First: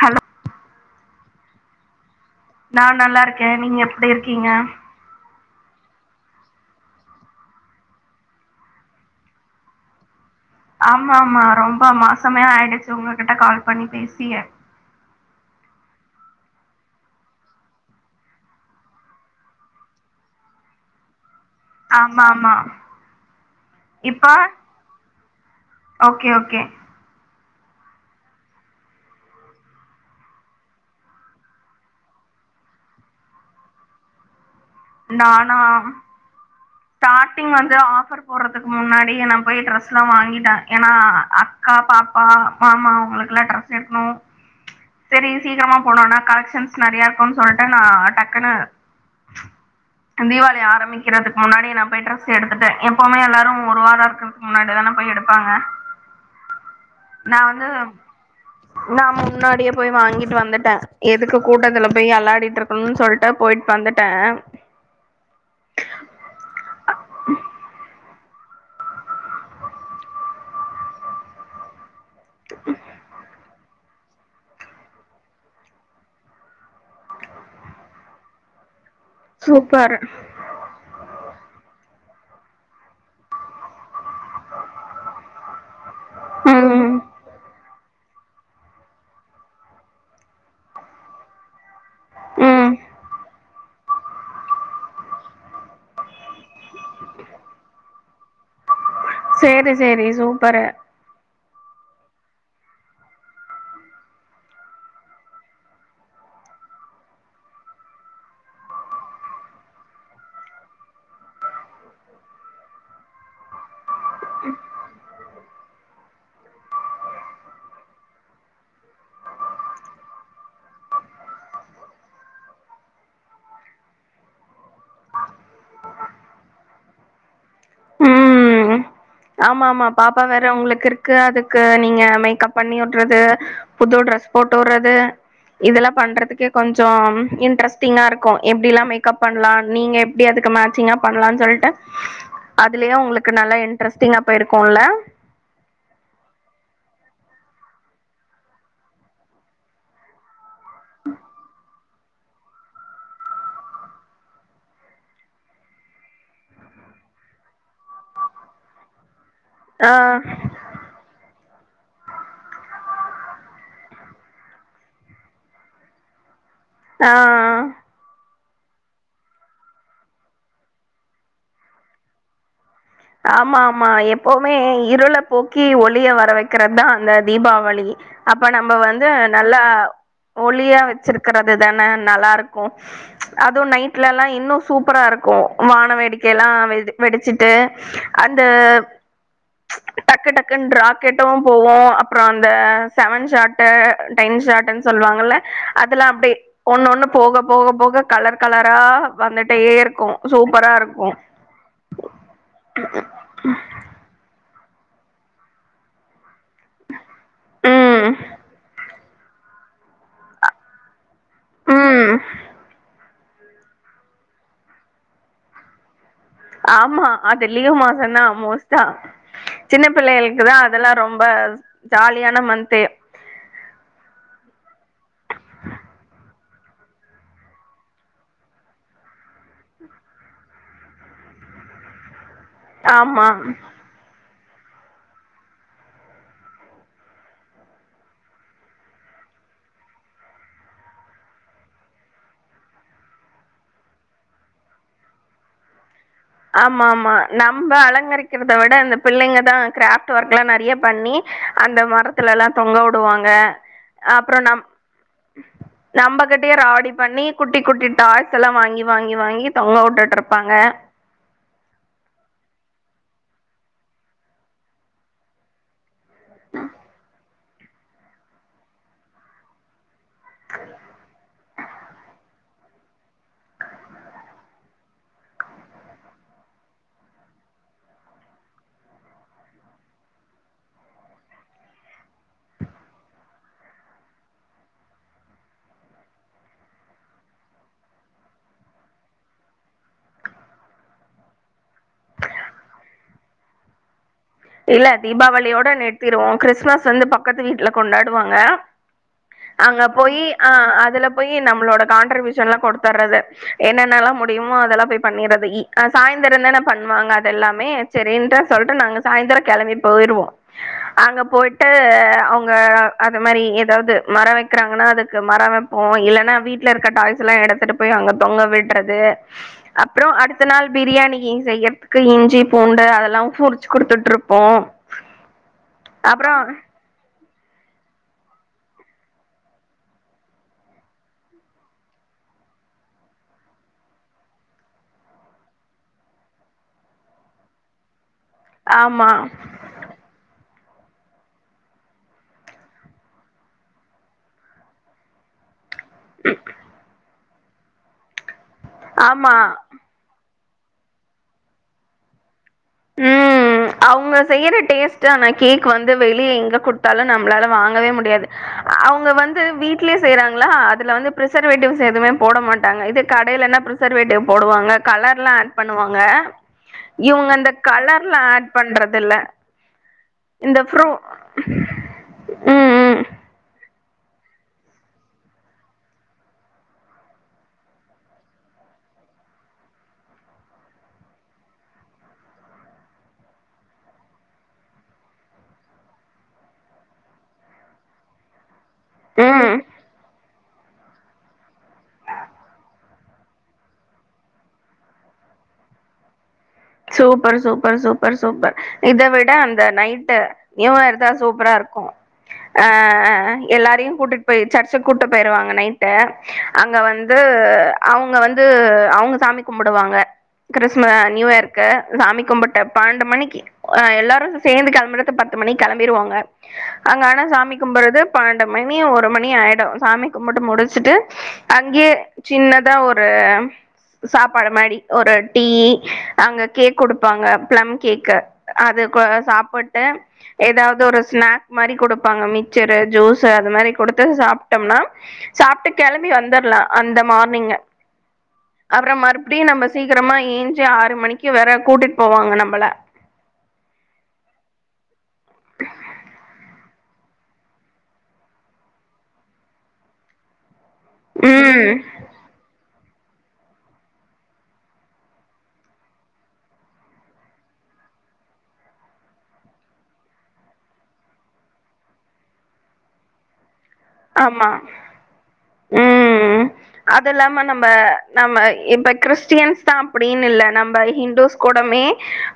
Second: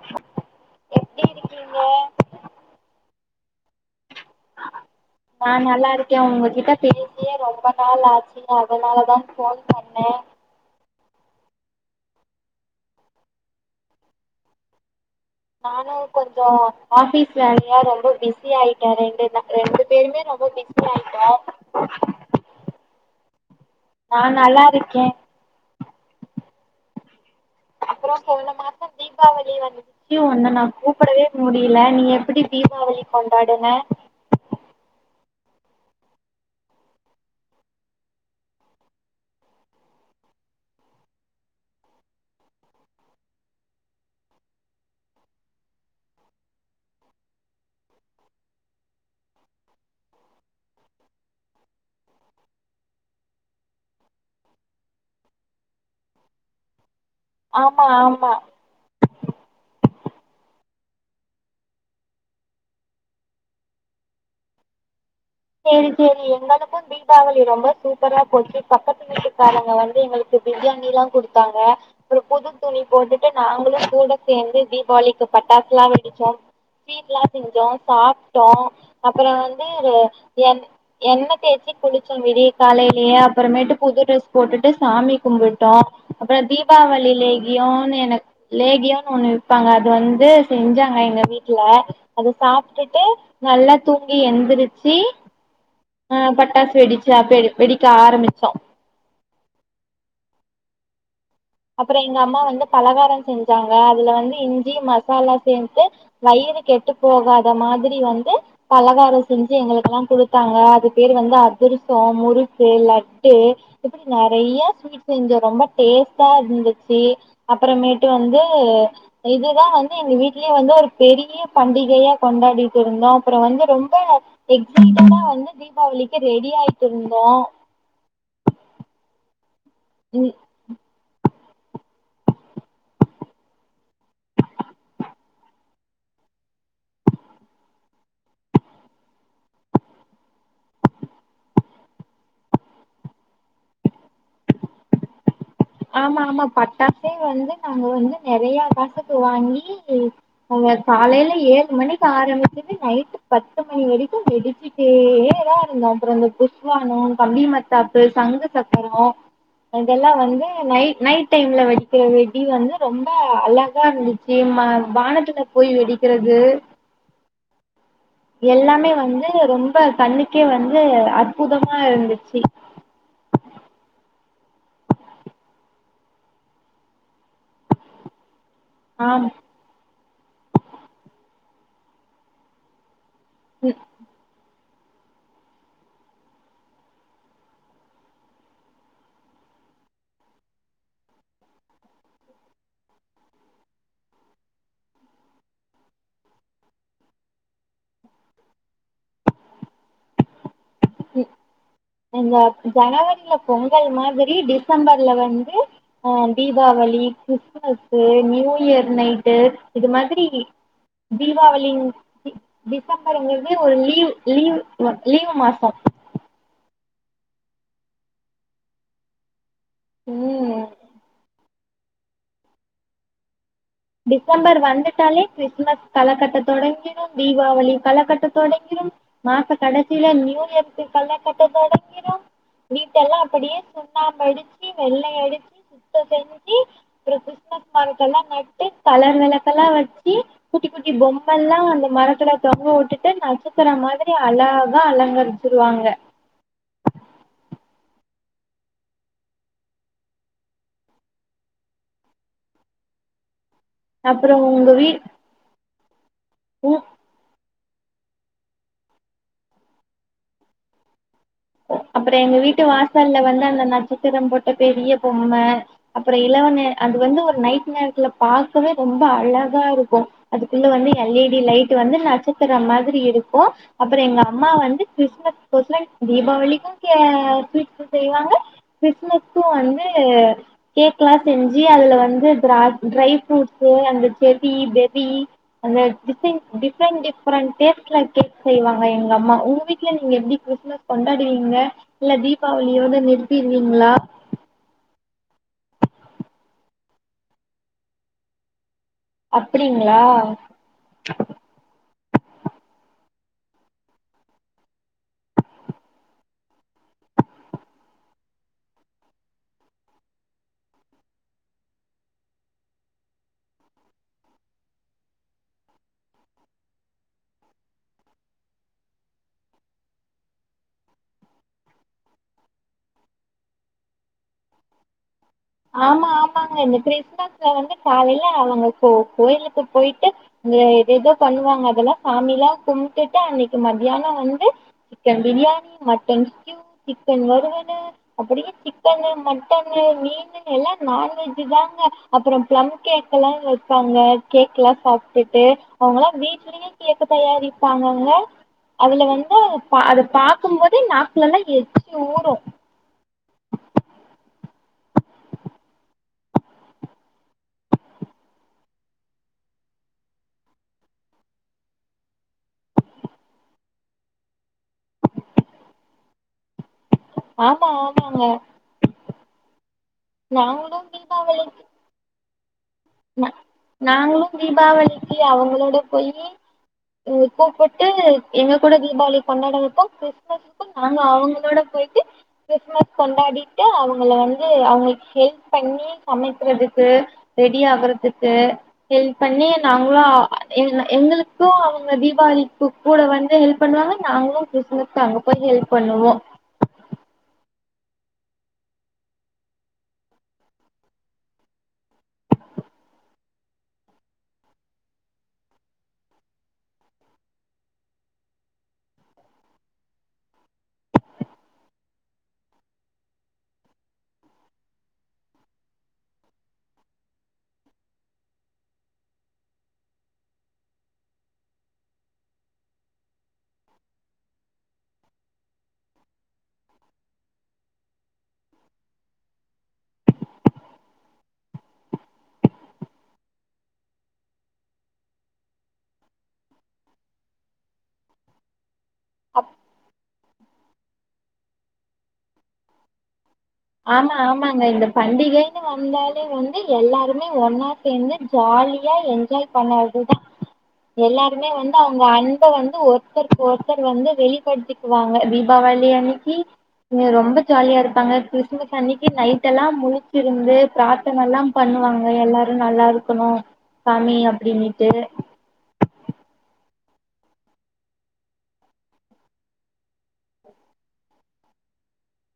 hello எப்டி இருக்கீங்க நா நல்லா இருக்கே நீங்க எப்டி இருக்கீங்க நா நல்லாருக்கே உங்ககிட்ட பேசியே ரொம்ப நாள் ஆச்சு அதனாலதா போன் பண்ணே ஆமா ஆமா ரொம்ப மாசமே ஆயிடுச்சு உங்ககிட்ட கால் பண்ணி பேசிய நானு கொஞ்ச ஆபிஸ் வேலையா ரொம்ப பிஸி ஆயிட்டே ரெண்டு ரெண்டு பேருமே ரொம்ப பிஸி யாய்ட்ட ஆமா ஆமா நா இப்ப நல்லா இருக்கே ஓகே ஓகே அப்பற போன மாச தீபாவளி வந்துச் சி ஒன்ன நா கூப்படவே முடியல நீ எப்படி தீபாவளி கொண்டாடுன நானா ஸ்டார்ட்டிங் வந்து ஆஃபர் போடுறதுக்கு முன்னாடியே நா போய் ட்ரெஸ் எலா வாங்கிட்டே ஏன்னா அக்கா பாப்பா மாமா உங்களுக்குல்லா ட்ரெஸ் எக்கணு சரி சீக்கிரமா போனுனா கலெக்ஷன்ஸ் நெறைய இருக்குன்னு சொல்ட்டு நா டக்குன்னு தீபாவளி ஆரம்பிக்கிறதுக்கு முன்னாடியே நா போய் ட்ரெஸ் எடுத்துடே எப்பவுமே எல்லாரு ஒரு வாரோ இருக்கிறதுக்கு முன்னாடிதான போய் எடுப்பாங்க நா ஆமா வந்து ஆமா நா முன்னாடியே போய் வாங்கிட்டு வந்துட்டே எதுக்கு கூட்டத்துல போய் அளாடிட்ருக் னு சொல்லிட்ட போயிட்டு வந்துட்டே சரி சரி எங்களுக்கு தீபாவளி ரொம்ப சூப்பரா போச்சு பக்கத்து வீட்டுக்காரங்க வந்து எங்களுக்கு பிரியாணிதா குடுத்தாங்க அப்பற புது துணி போட்டுட்டு நாங்களு கூட சேந்து தீபாவளிக்கு பட்டாசுல்லா வெடிச்சோ ஸ்வீட்ல்லா செஞ்சோ சாப்ட்டோ அப்பற வந்து ஒரு சூப்பர் என் எண்ணெ தேச்சி குளிச்சோ விடிய காலைலயே அப்புறமேட்டு புது ட்ரெஸ் போட்டுட்டு சாமி கும்பிட்டோ அப்புற ம் தீபாவளி லேகியோனு எனக் லேகியோன்னு ஒண்ணு வெப்பாங்க அது வந்து செஞ்சாங்க எங்க வீட்ல அத ம் சாப்ட்டுட்டு நல்லா தூங்கி எந்திரிச்சு ஆ பட்டாசு வெடிச்சா பெ வெடிக்க ஆரம்பிச்சோ சேரி சேரி சூப்பரு அப்புற எங்க அம்மா வந்து பலகார செஞ்சாங்க அதுல வந்து இஞ்சி மசாலா சேத்து வயிறு கெட்டு போகாத மாதிரி வந்து பலகார செஞ்சு எங்களுக்குல்லா குடுத்தாங்க அது பேரு வந்து அதிரசொ முறுக்கு லட்டு இப்டி நெறைய ஸ்வீட் செஞ்சோ ரொம்ப டேஸ் டா இருந்துச்சு அப்புறமேட்டு வந்து இதுதா வந்து எங்க வீட்லயே வந்து ஒரு பெரிய பண்டிகையா கொண்டாடிட்டு இருந்தோ அப்புற வந்து ரொம்ப எக்சைடட்டா வந்து தீபாவளிக்கு ரெடி ஆயிட்டு இருந்தோ ம் ஆமா ஆமா பாப்பா வேற உங்களுக்கு இரு க்கு அதுக்கு நீங்க மேக்கப் பண்ணி வுடுறது புது ட்ரெஸ் போட்டு வுடுறது இதெல்லா பண்றதுக்கு கொஞ்சோ இன்ட்ரெஸ்டிங்கா இருக்கு இப்டிலா மேக்கப் பண்லா நீங்க எப்டி அதுக்கு மேச்சிங்கா பண்லா சொல்ட்டு அதுலயே உங்களுக்கு நல்லா இன் டரெஸ்சிங் அப்ப இருக்கோல ஆமா ஆமா பட்டாசே வந்து நாங்க வந்து நெறைய காசுக்கு வாங்கி இ அங்க காலைல ஏழு மணிக்கு ஆரம்பிச்சுட்டு நைட்டு பத்து மணி வரைக்கு வெடிச்சு டுதே தா இருந்தோ அப்ற இந்த புஸ்வானோ கம்பி மத்தாப்பு சங்கு சக்கரோ அதல்லா வந்து ஆ நை நைட் டைம்ல வெடிக்கிறது வெடி வந்து ரொம்ப அழகா இருந்துச்சு வ வானத்துல போய் வெடிக்கிறது ஆ எல்லாமே வந்து ரொம்ப கண்ணுக்கே வந்து அற்புதமா இருந்துச்சு ஆமா ஆமா எப்பவுமே இருள போக்கி ஒளிய வர வைக்கிறதா அந்த தீபாவளி அப்ப நம்ப வந்து ஆமா நல்லா ஒளியா வெச்சிருக்கறது தானே நல்லா இருக்கு அதுவு நைட்ல எல்லா இன்னு சூப்பரா இருக்கு வான வேடிக்கை எல்லா வெடி வெடிச்சிட்டு அந்த [inaudible] டக்கு டக்குன்னு ராக்கெட்டு போவொ அப்றோ அந்த செவன் ஷாட்டு டென் ஷாட்டுன்னு சொல்லுவாங்கல்ல அதல்லா அப்டே ஒண்ணு ஒண்ணு போக போக போக கலர் கலரா வந்துட்டே இருக்கு சூப்பரா இருக்கு இந்த ஜனவரில பொங்கல் மாதிரி டிசம்பர்ல வந்து ஆ தீபாவளி கிறிஸ்மஸு ம் நியூயர் நைட்டு இது மாதிரி தீபாவளி ம் டி டிசம்பர்ங்குறது ஒரு லீவ் லீவ் லீவு மாசொ ஆமா அது லீவ் மாசந்தா மோஸ்டா சின்ன பிள்ளைகளுக்குளா ம் அதெல்லா ரொம்ப ஜாலியான மந்த்து டிசம்பர் வந்துட்டாலே கிறிஸ்மஸ் கலக்கட்ட தொடங்கிடு தீபாவளி கலக்கட்ட தொடங்கிரு மாச கடைசில நியூயருக்கு கல கட்ட தொடங்கிரு வீட்டெல்லா ஆமா அப்டியே சு சுண்ணாம்பு அடிச்சு வெள்ளயடிச்சு சுத்த செஞ்சு அப்புற கிறிஸ்மஸ் மரதெல்லா நட் டு கலர் வெளக்கல்லா வச்சி குட்டி குட்டி பொம்மல்லா அந்த மரத்துல தொங்க வுட்டுட்டு நட்சத்திர மாதிரி அழகா அழங்கரி ச்சுருவாங்க ஆமா ஆமா நம்ப அலங்கரிக்கிறத விட இந்த பிள்ளைங்க தா கிராஃப்ட் ஒர்க்ல்லா நெறைய பண்ணி அந்த மரத்துலலா தொங்க உடுவாங்க அப்புறோ அப்பறோ நம் உங்க வீ நம்பகிட்டயே உ ராவடி பண்ணி குட்டி குட்டி டாய்ஸ் எல்லா வாங்கி வாங்கி வாங்கி தொங்க உட்டுட்டுருப்பாங்க அப்பறோ எங்க வீட்டு வாசல்ல வந்து அந்த நட்சத்திரம் போட்ட பெரிய பொம்ம அப்பறோ இலவனு அது வந்து ஒரு நைட் நேரத்துல பாக்கவே ரொம்ப அழகா இருக்கு அதுக்குள்ள வந்து எல் ஐ டி லைட் வந்து நட்ச த்திர மாரி இருக்கு அப்பறோ எங்க அம்மா வந்து கிறிஸ்மஸ் ஷ்பெஷல் தீபாவளிக்கு க ஸ்வீட் செய்வாங்க கிறிஸ்மஸ்கு வந்து கேக்லா செஞ்சு அதுல வந்து ட்ரா ட்ரை ஃப்ரூட்ஸு அந்த செர்ரி பெர்ரி அந்த டிசைன் டிசைன் டிஃப்ரெண்ட் டேஸ்ட்ல கேக் செய்வாங்க எங்க அம்மா உங்க வீட்டுல நீங்க எப்டி கிறிஸ்மஸ் கொண்டாடுவீங்க இல்ல தீபாவளியோட நிறுத்திருவீங்ளா இல்ல தீபாவளியோட நிறுத்திருவோம கிறிஸ்மஸ் வந்து பக்கத்து வீட்ல கொண்டாடுவாங்க அங்க அப்டிங்களா போயி அ அதுல போயி நம்மளோட கான்ட்ரிபியூஷன்லா கொடுத்தர்றது என்னென்னலா முடியுமோ அதெல்லா போய் பண்ணிறது ஈ சாயந்தார தான பண்ணுவாங்க அது எல்லாமே சரின்ட சொல்லிட்டு நாங்க சாய்ந்தர கெளம்பி போயிருவோ அங்க போயிட்டு அவுங்க அது மாரி எதாவது மர வைக்கிறாங்கன்னா அதுக்கு மர வப் போ இல்லன்னா வீட்ல இருக்க டாய்ஸ் எல்லா எடுத்துட்டு போயி அங்க தொங்க விட்றது அப்பறோ அடுத்த நாள் பிரியாணி செய்றதுக்கு இஞ்சி பூண்டு அதெல்லா உரிச் சு குடுத்துட்டு இருப்போ ஆமா ஆமாங்க இந்த கிறிஸ்மஸ் அவுங்க வந்து காலயில அவுங்க கோ கோயிலுக்கு போயிட்டு ஏதேதோ பண்ணுவாங்க அதெல்லா சாமில்லா கும்ட்டுட்டு அன்னிக்கு மத்தியான வந்து சிக்கன் பிரியாணி மட்டன் ஸ்கியூ சிக்கன் வருவலு அப்டியே சிக்கன்னு ஆமா மட் டனு மீன் சிக்கன் எல்லா நான்வெஜ் தாங்க அப்புறம் பிளம் கேக் எல்லா வைப்பாங்க கேக்ல்லா சாப்ட்டுட்டு அவங்களா வீட்லயே கேக்கு தயாரிப்பாங்கங்க அதுல வந்து ஆமா அத பாக் பாக்கும் போதே நாக்குல்லலா எச்சு ஊரு ம் அவுங்க செய்யற டேஸ்ட்டு அந்த கேக் வந்து வெளியே எங்க குடுத்தாலு நம்மளால வாங்கவே முடியாது அவுங்க வந்து வீட்லயே செய்றாங்களா அதுல வந்து ப்ரிசர்வேட்டிவ்ஷ் எதுவுமே போட மாட்டாங்க இது கடையிலன்னா ப்ரி ஷர்வேட்டிவ் போடுவாங்க கலர்ல்லா ஆட் பண்ணுவாங்க இவுங்க இந்த ஆமா கலர்லா ஆமாங்க ஆட் பண்றது இல்ல இந்த நாங்களு ஃப்ரூ தீபாவளி ம் நா நாங்களு தீபாவளிக்கு அவுங்களோட போயீ ம் கூப்புட்டு எங்க கூட தீபாவளி கொண்டாட வெப்போ கிறிஸ்மஸுக்கு நாங்க அவுங்களோட போயிட்டு கிறிஸ்மஸ் கொண்டாடிட்டு அவுங்கள வந்து அவுங்களுக்கு ஹெல்ப் பண்ணி சமைக்கிறதுக்கு ரெடியாகுறதுக்கு ஹெல்ப் ம் பண்ணி ம் நா ங்களா எங் எங்களுக்கு அவுங்க தீபாவளிக் கூ கூட வந்து ஹெல்ப் பண்ணுவாங்க நாங்களு கிறிஸ்மஸ் அங்க போய் ஹெல்ப் பண்ணுவோ சூப்பர் சூப்பர் சூப்பர் சூப்பர் இத விட அந்த நைட்டு நியூ இயர் தா சூப்பரா இருக்கு ஆ அ எல்லாரையு கூட்டிட்டு போய் சர்ச்சுக்கு கூட்டு போயிருவாங்க நைட்டு அங்க வந்து அவுங்க வந்து அவுங்க சாமி கும்முடுவாங்க கிறிஸ்ம நியூயர்க்கு சாமி கும்புட்ட பணன்டு மணிக்கு அ எல்லாரு சேர்ந்து கெளம்புறதுக்கு பத்து மணிக் கெளம்பிருவாங்க அங்க ஆனா சாமி கும்புறது பண்ணண்டு மணி ஒரு மணி ஆய்டு சாமி கும்புட்டு முடிச்சுட்டு அங்யே சின்னதா ஒரு சாப்பாடு மாரி ஒரு டீ அங்க கேக் குடுப்பாங்க ப்ளம் கேக்கு அது கொ சாப்புட்டு எதாவ்து ஒரு ஸ்நாக் மாரி குடுப்பாங்க மிச்சரு ஜூஸு இந்த மாரி குடுத்து சாப்ட்டம்னா சாப்ட்டு கெளம்பி வந்துர்லா அந்த மார்னிங்கு அப்றம் மறுப்டியு அப் நம்ம சீக்கிரமா ஏஞ் ச்சு ஆறு மணிக்கு வேற கூட்டிட் போவாங்க நம்பள ஆமா ஆமாங்க இந்த பண்டிகைன்னு வந்தாலே வந்து எல்லாருமே ஒன்னா சேந்து ஜாலியா என்ஜாய் பண்ணற்துதா எல்லாருமே ம் வந்து அவ்ங்க அன் ப வந்து ஒருத்தருக்கு ஒருத்தர் வந்து வெளிப்படுத்திக்குவாங்க தீபாவளி அன்னிக்கி இங்க ரொம்ப ஜாலியா இருப்பாங்க கிறிஸ் மஸ் அன்னிக்கு நைட்டெல்லா முழிச்சிருந்து பிராத்தனலா பண்ணுவாங்க எல்லாரு நல்லா இருக்கணு சாமி ஆமா அப்டினுட்டு ம் அதில்லாம நம்ப நம்ம இப்ப கிறிஸ்டியன்ஸ்தா அப்புடின் இல்ல நம்ம ஹிந்டூஸ் கூடமே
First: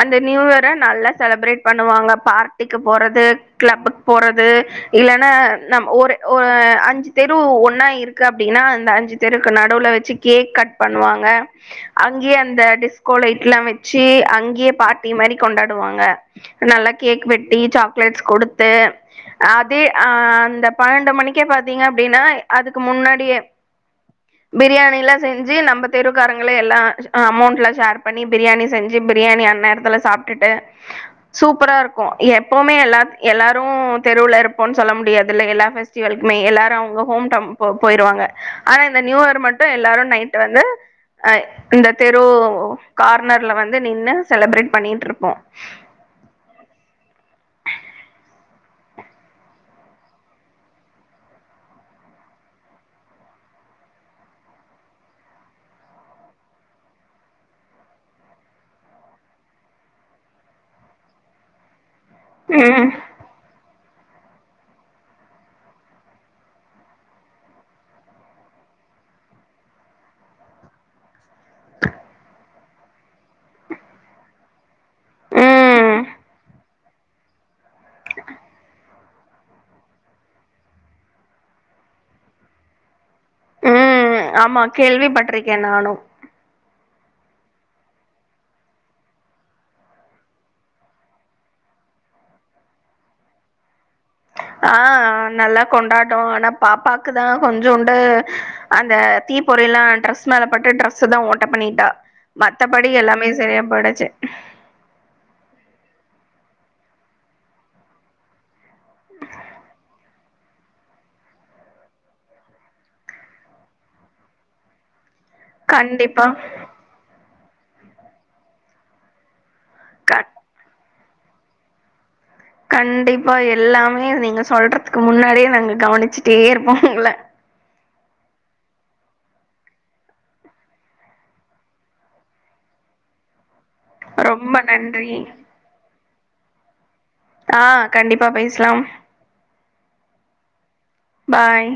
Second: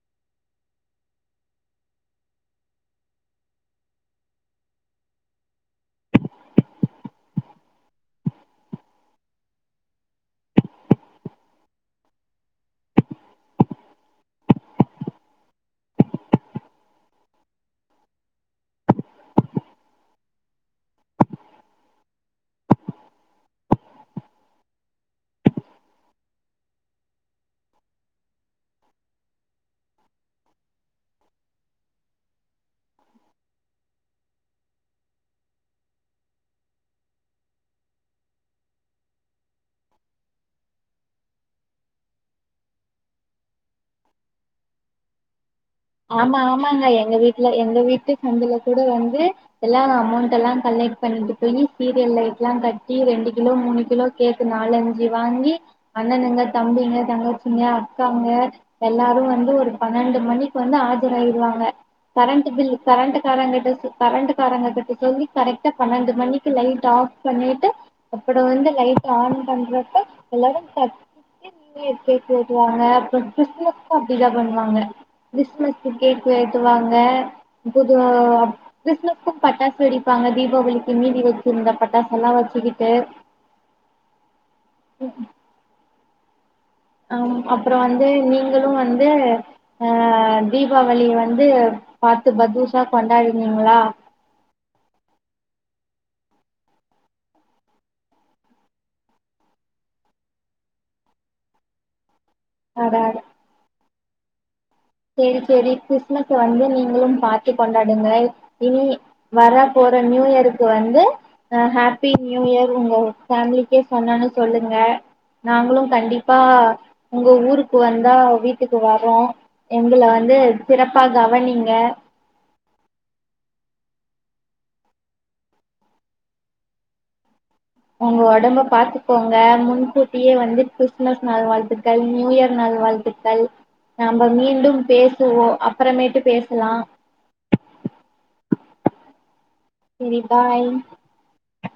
அந்த நியூயர நல்லா செலப்ரேட் பண்ணுவாங்க பார்ட்டிக்கு போறது கிளப்புக் போறது இல்லனா நம் ஒரு ஒ அ அஞ்சு தெரு ஒன்னா இருக்கு அப்டினா அந்த அஞ்சு தெருக்கு நடுல வச்சு கேக் கட் பண்ணுவாங்க அங்கியே அந்த டிஸ்கோ லைட்லா வச்சு அங்கியே பார்ட்டி மாரி கொண்டாடுவாங்க நல்லா கேக் வெட்டி சாக்லேட்ஸ் குடுத்து அதே அ அந்த பனன்டு மணிக்கே பாத்தீங்க அப்டினா அதுக்கு முன்னாடியே பிரியாணிலா செஞ்சு நம்ம தெருக்காரங்களே எல்லா அ அமௌண்ட்லா ஷேர் பண்ணி பிரியாணி செஞ்சு பிரியாணி அன்நேரத்துல சாப்ட்டுட்டு சூப்பரா இருக்கூ எப்பவுமே எல்லாத் எல்லாரூ தெருவுல இருப்போன் சொல்ல முடியாதுல எல்லா ஃபெஸ்டிவல்க்மே எல்லாரு அவ்ங்க ஹோம் டவுன் போ போயிருவாங்க ஆனா இந்த நியூயரு மட்டு எல்லாரு நைட்டு வந்து அ இந்த தெரூ கார்னர்ல வந்து நின்னு செலப்ரேட் பண்ணிட்ருப்போ ஆமா ஆமாங்க எங்க வீட்ல எங்க வீட்டு சந்துல கூட வந்து எல்லா அமௌண்டெல்லா கலெக்ட் பண்ணிட்டு போயி சீரியல் லைட்லாகட்டி ரெண்டு கிலோ மூணு கிலோ கேக்கு நாலஞ்சு வாங்கி அண்ணனுங்க தம்பிங்க தங்கச்சிங்க அக்காங்க எல்லாரு வந்து ஒரு பண்ணண்டு மணி க்கு வந்து ஆஜராய்டுவாங்க கரண்ட்டு பில்லு ம் கரண்ட்டு காரங்கட்ட சொ கரண்டு காரங்ககிட்ட சொல்லி கரெக்ட்டா பணண்டு மணிக்கு லைட் ஆஃப் பண்ணிட்டு அப்புறோ வந்து லைட்டு ஆன் பண்றப்ப எல்லாரு கத் தி நியூயர் கேக் வெட்டுவாங்க அப்புறோ கிறிஸ்மஸ்க்கு அப்டிதா பண்ணுவாங்க கிறிஸ்மஸ்க்கு ம் கேக்கு வெட்டுவாங்க பொது அப் கிறிஸ்மஸ் க்கு பட்டாசு வெடிப்பாங்க தீபாவளிக்கு மீதி வச்சிருந்த பட்டாசெலா வச்சுக்கிட்டு ம் ஆமா கேள்விப்பட்ருக்கே நானு அம் அப்புறோ வந்து நீங்களு வந்து அ தீபாவளி வந்து பாத்து பத்தூசா கொண்டாடுணீங்ளா ஆ நல்லா கொண்டாட்டோ ஆனா பாப்பாக்குதா கொஞ்சோண்டு அந்த தீப்பொறிலா டிரெஸ் மேல பட்டு டிரெஸுதா ஓட்ட பண்ணிட்டா மத்தபடி அட எல்லாமே செரியா போய்டுச்சு செரி செரி கிறிஸ்மஸ்ஸ வந்து நீங்களு பாத்து கொண்டாடுங்க இனி வரப்போற நியூ இயரு க்கு வந்து அ ஹேப்பி நியூ இயர் உங்க பேமிலிக்கே சொன்னன்னு சொல்லுங்க நாங்களு கண்டிப்பா உங்க ஊருக்கு வந்தா வீட்டுக்கு வரோ எங்கள க வந்து சிறப்பா கவனிங்க கண்டிப்பா எல்லாமே நீங்க சொல்றதுக்கு முன்னாடியே நாங்க கவனிச்சுட்டே இருப்போ உங்கள உங்க ஒடம்ப பாத்துக்கோங்க முன்கூட்டியே வந்து கிறிஸ்துமஸ் நல் வாழ்த்துக்கள் நியூ இயர் நல் வாழ்த்து க்கள் நம்ம ரொம்ப மீண்டும் நன்றி பேசுவோ அப்புறமேட்டு பேசலா ஆ கண்டிப்பா பேசலாம் செரி பாய் பாய்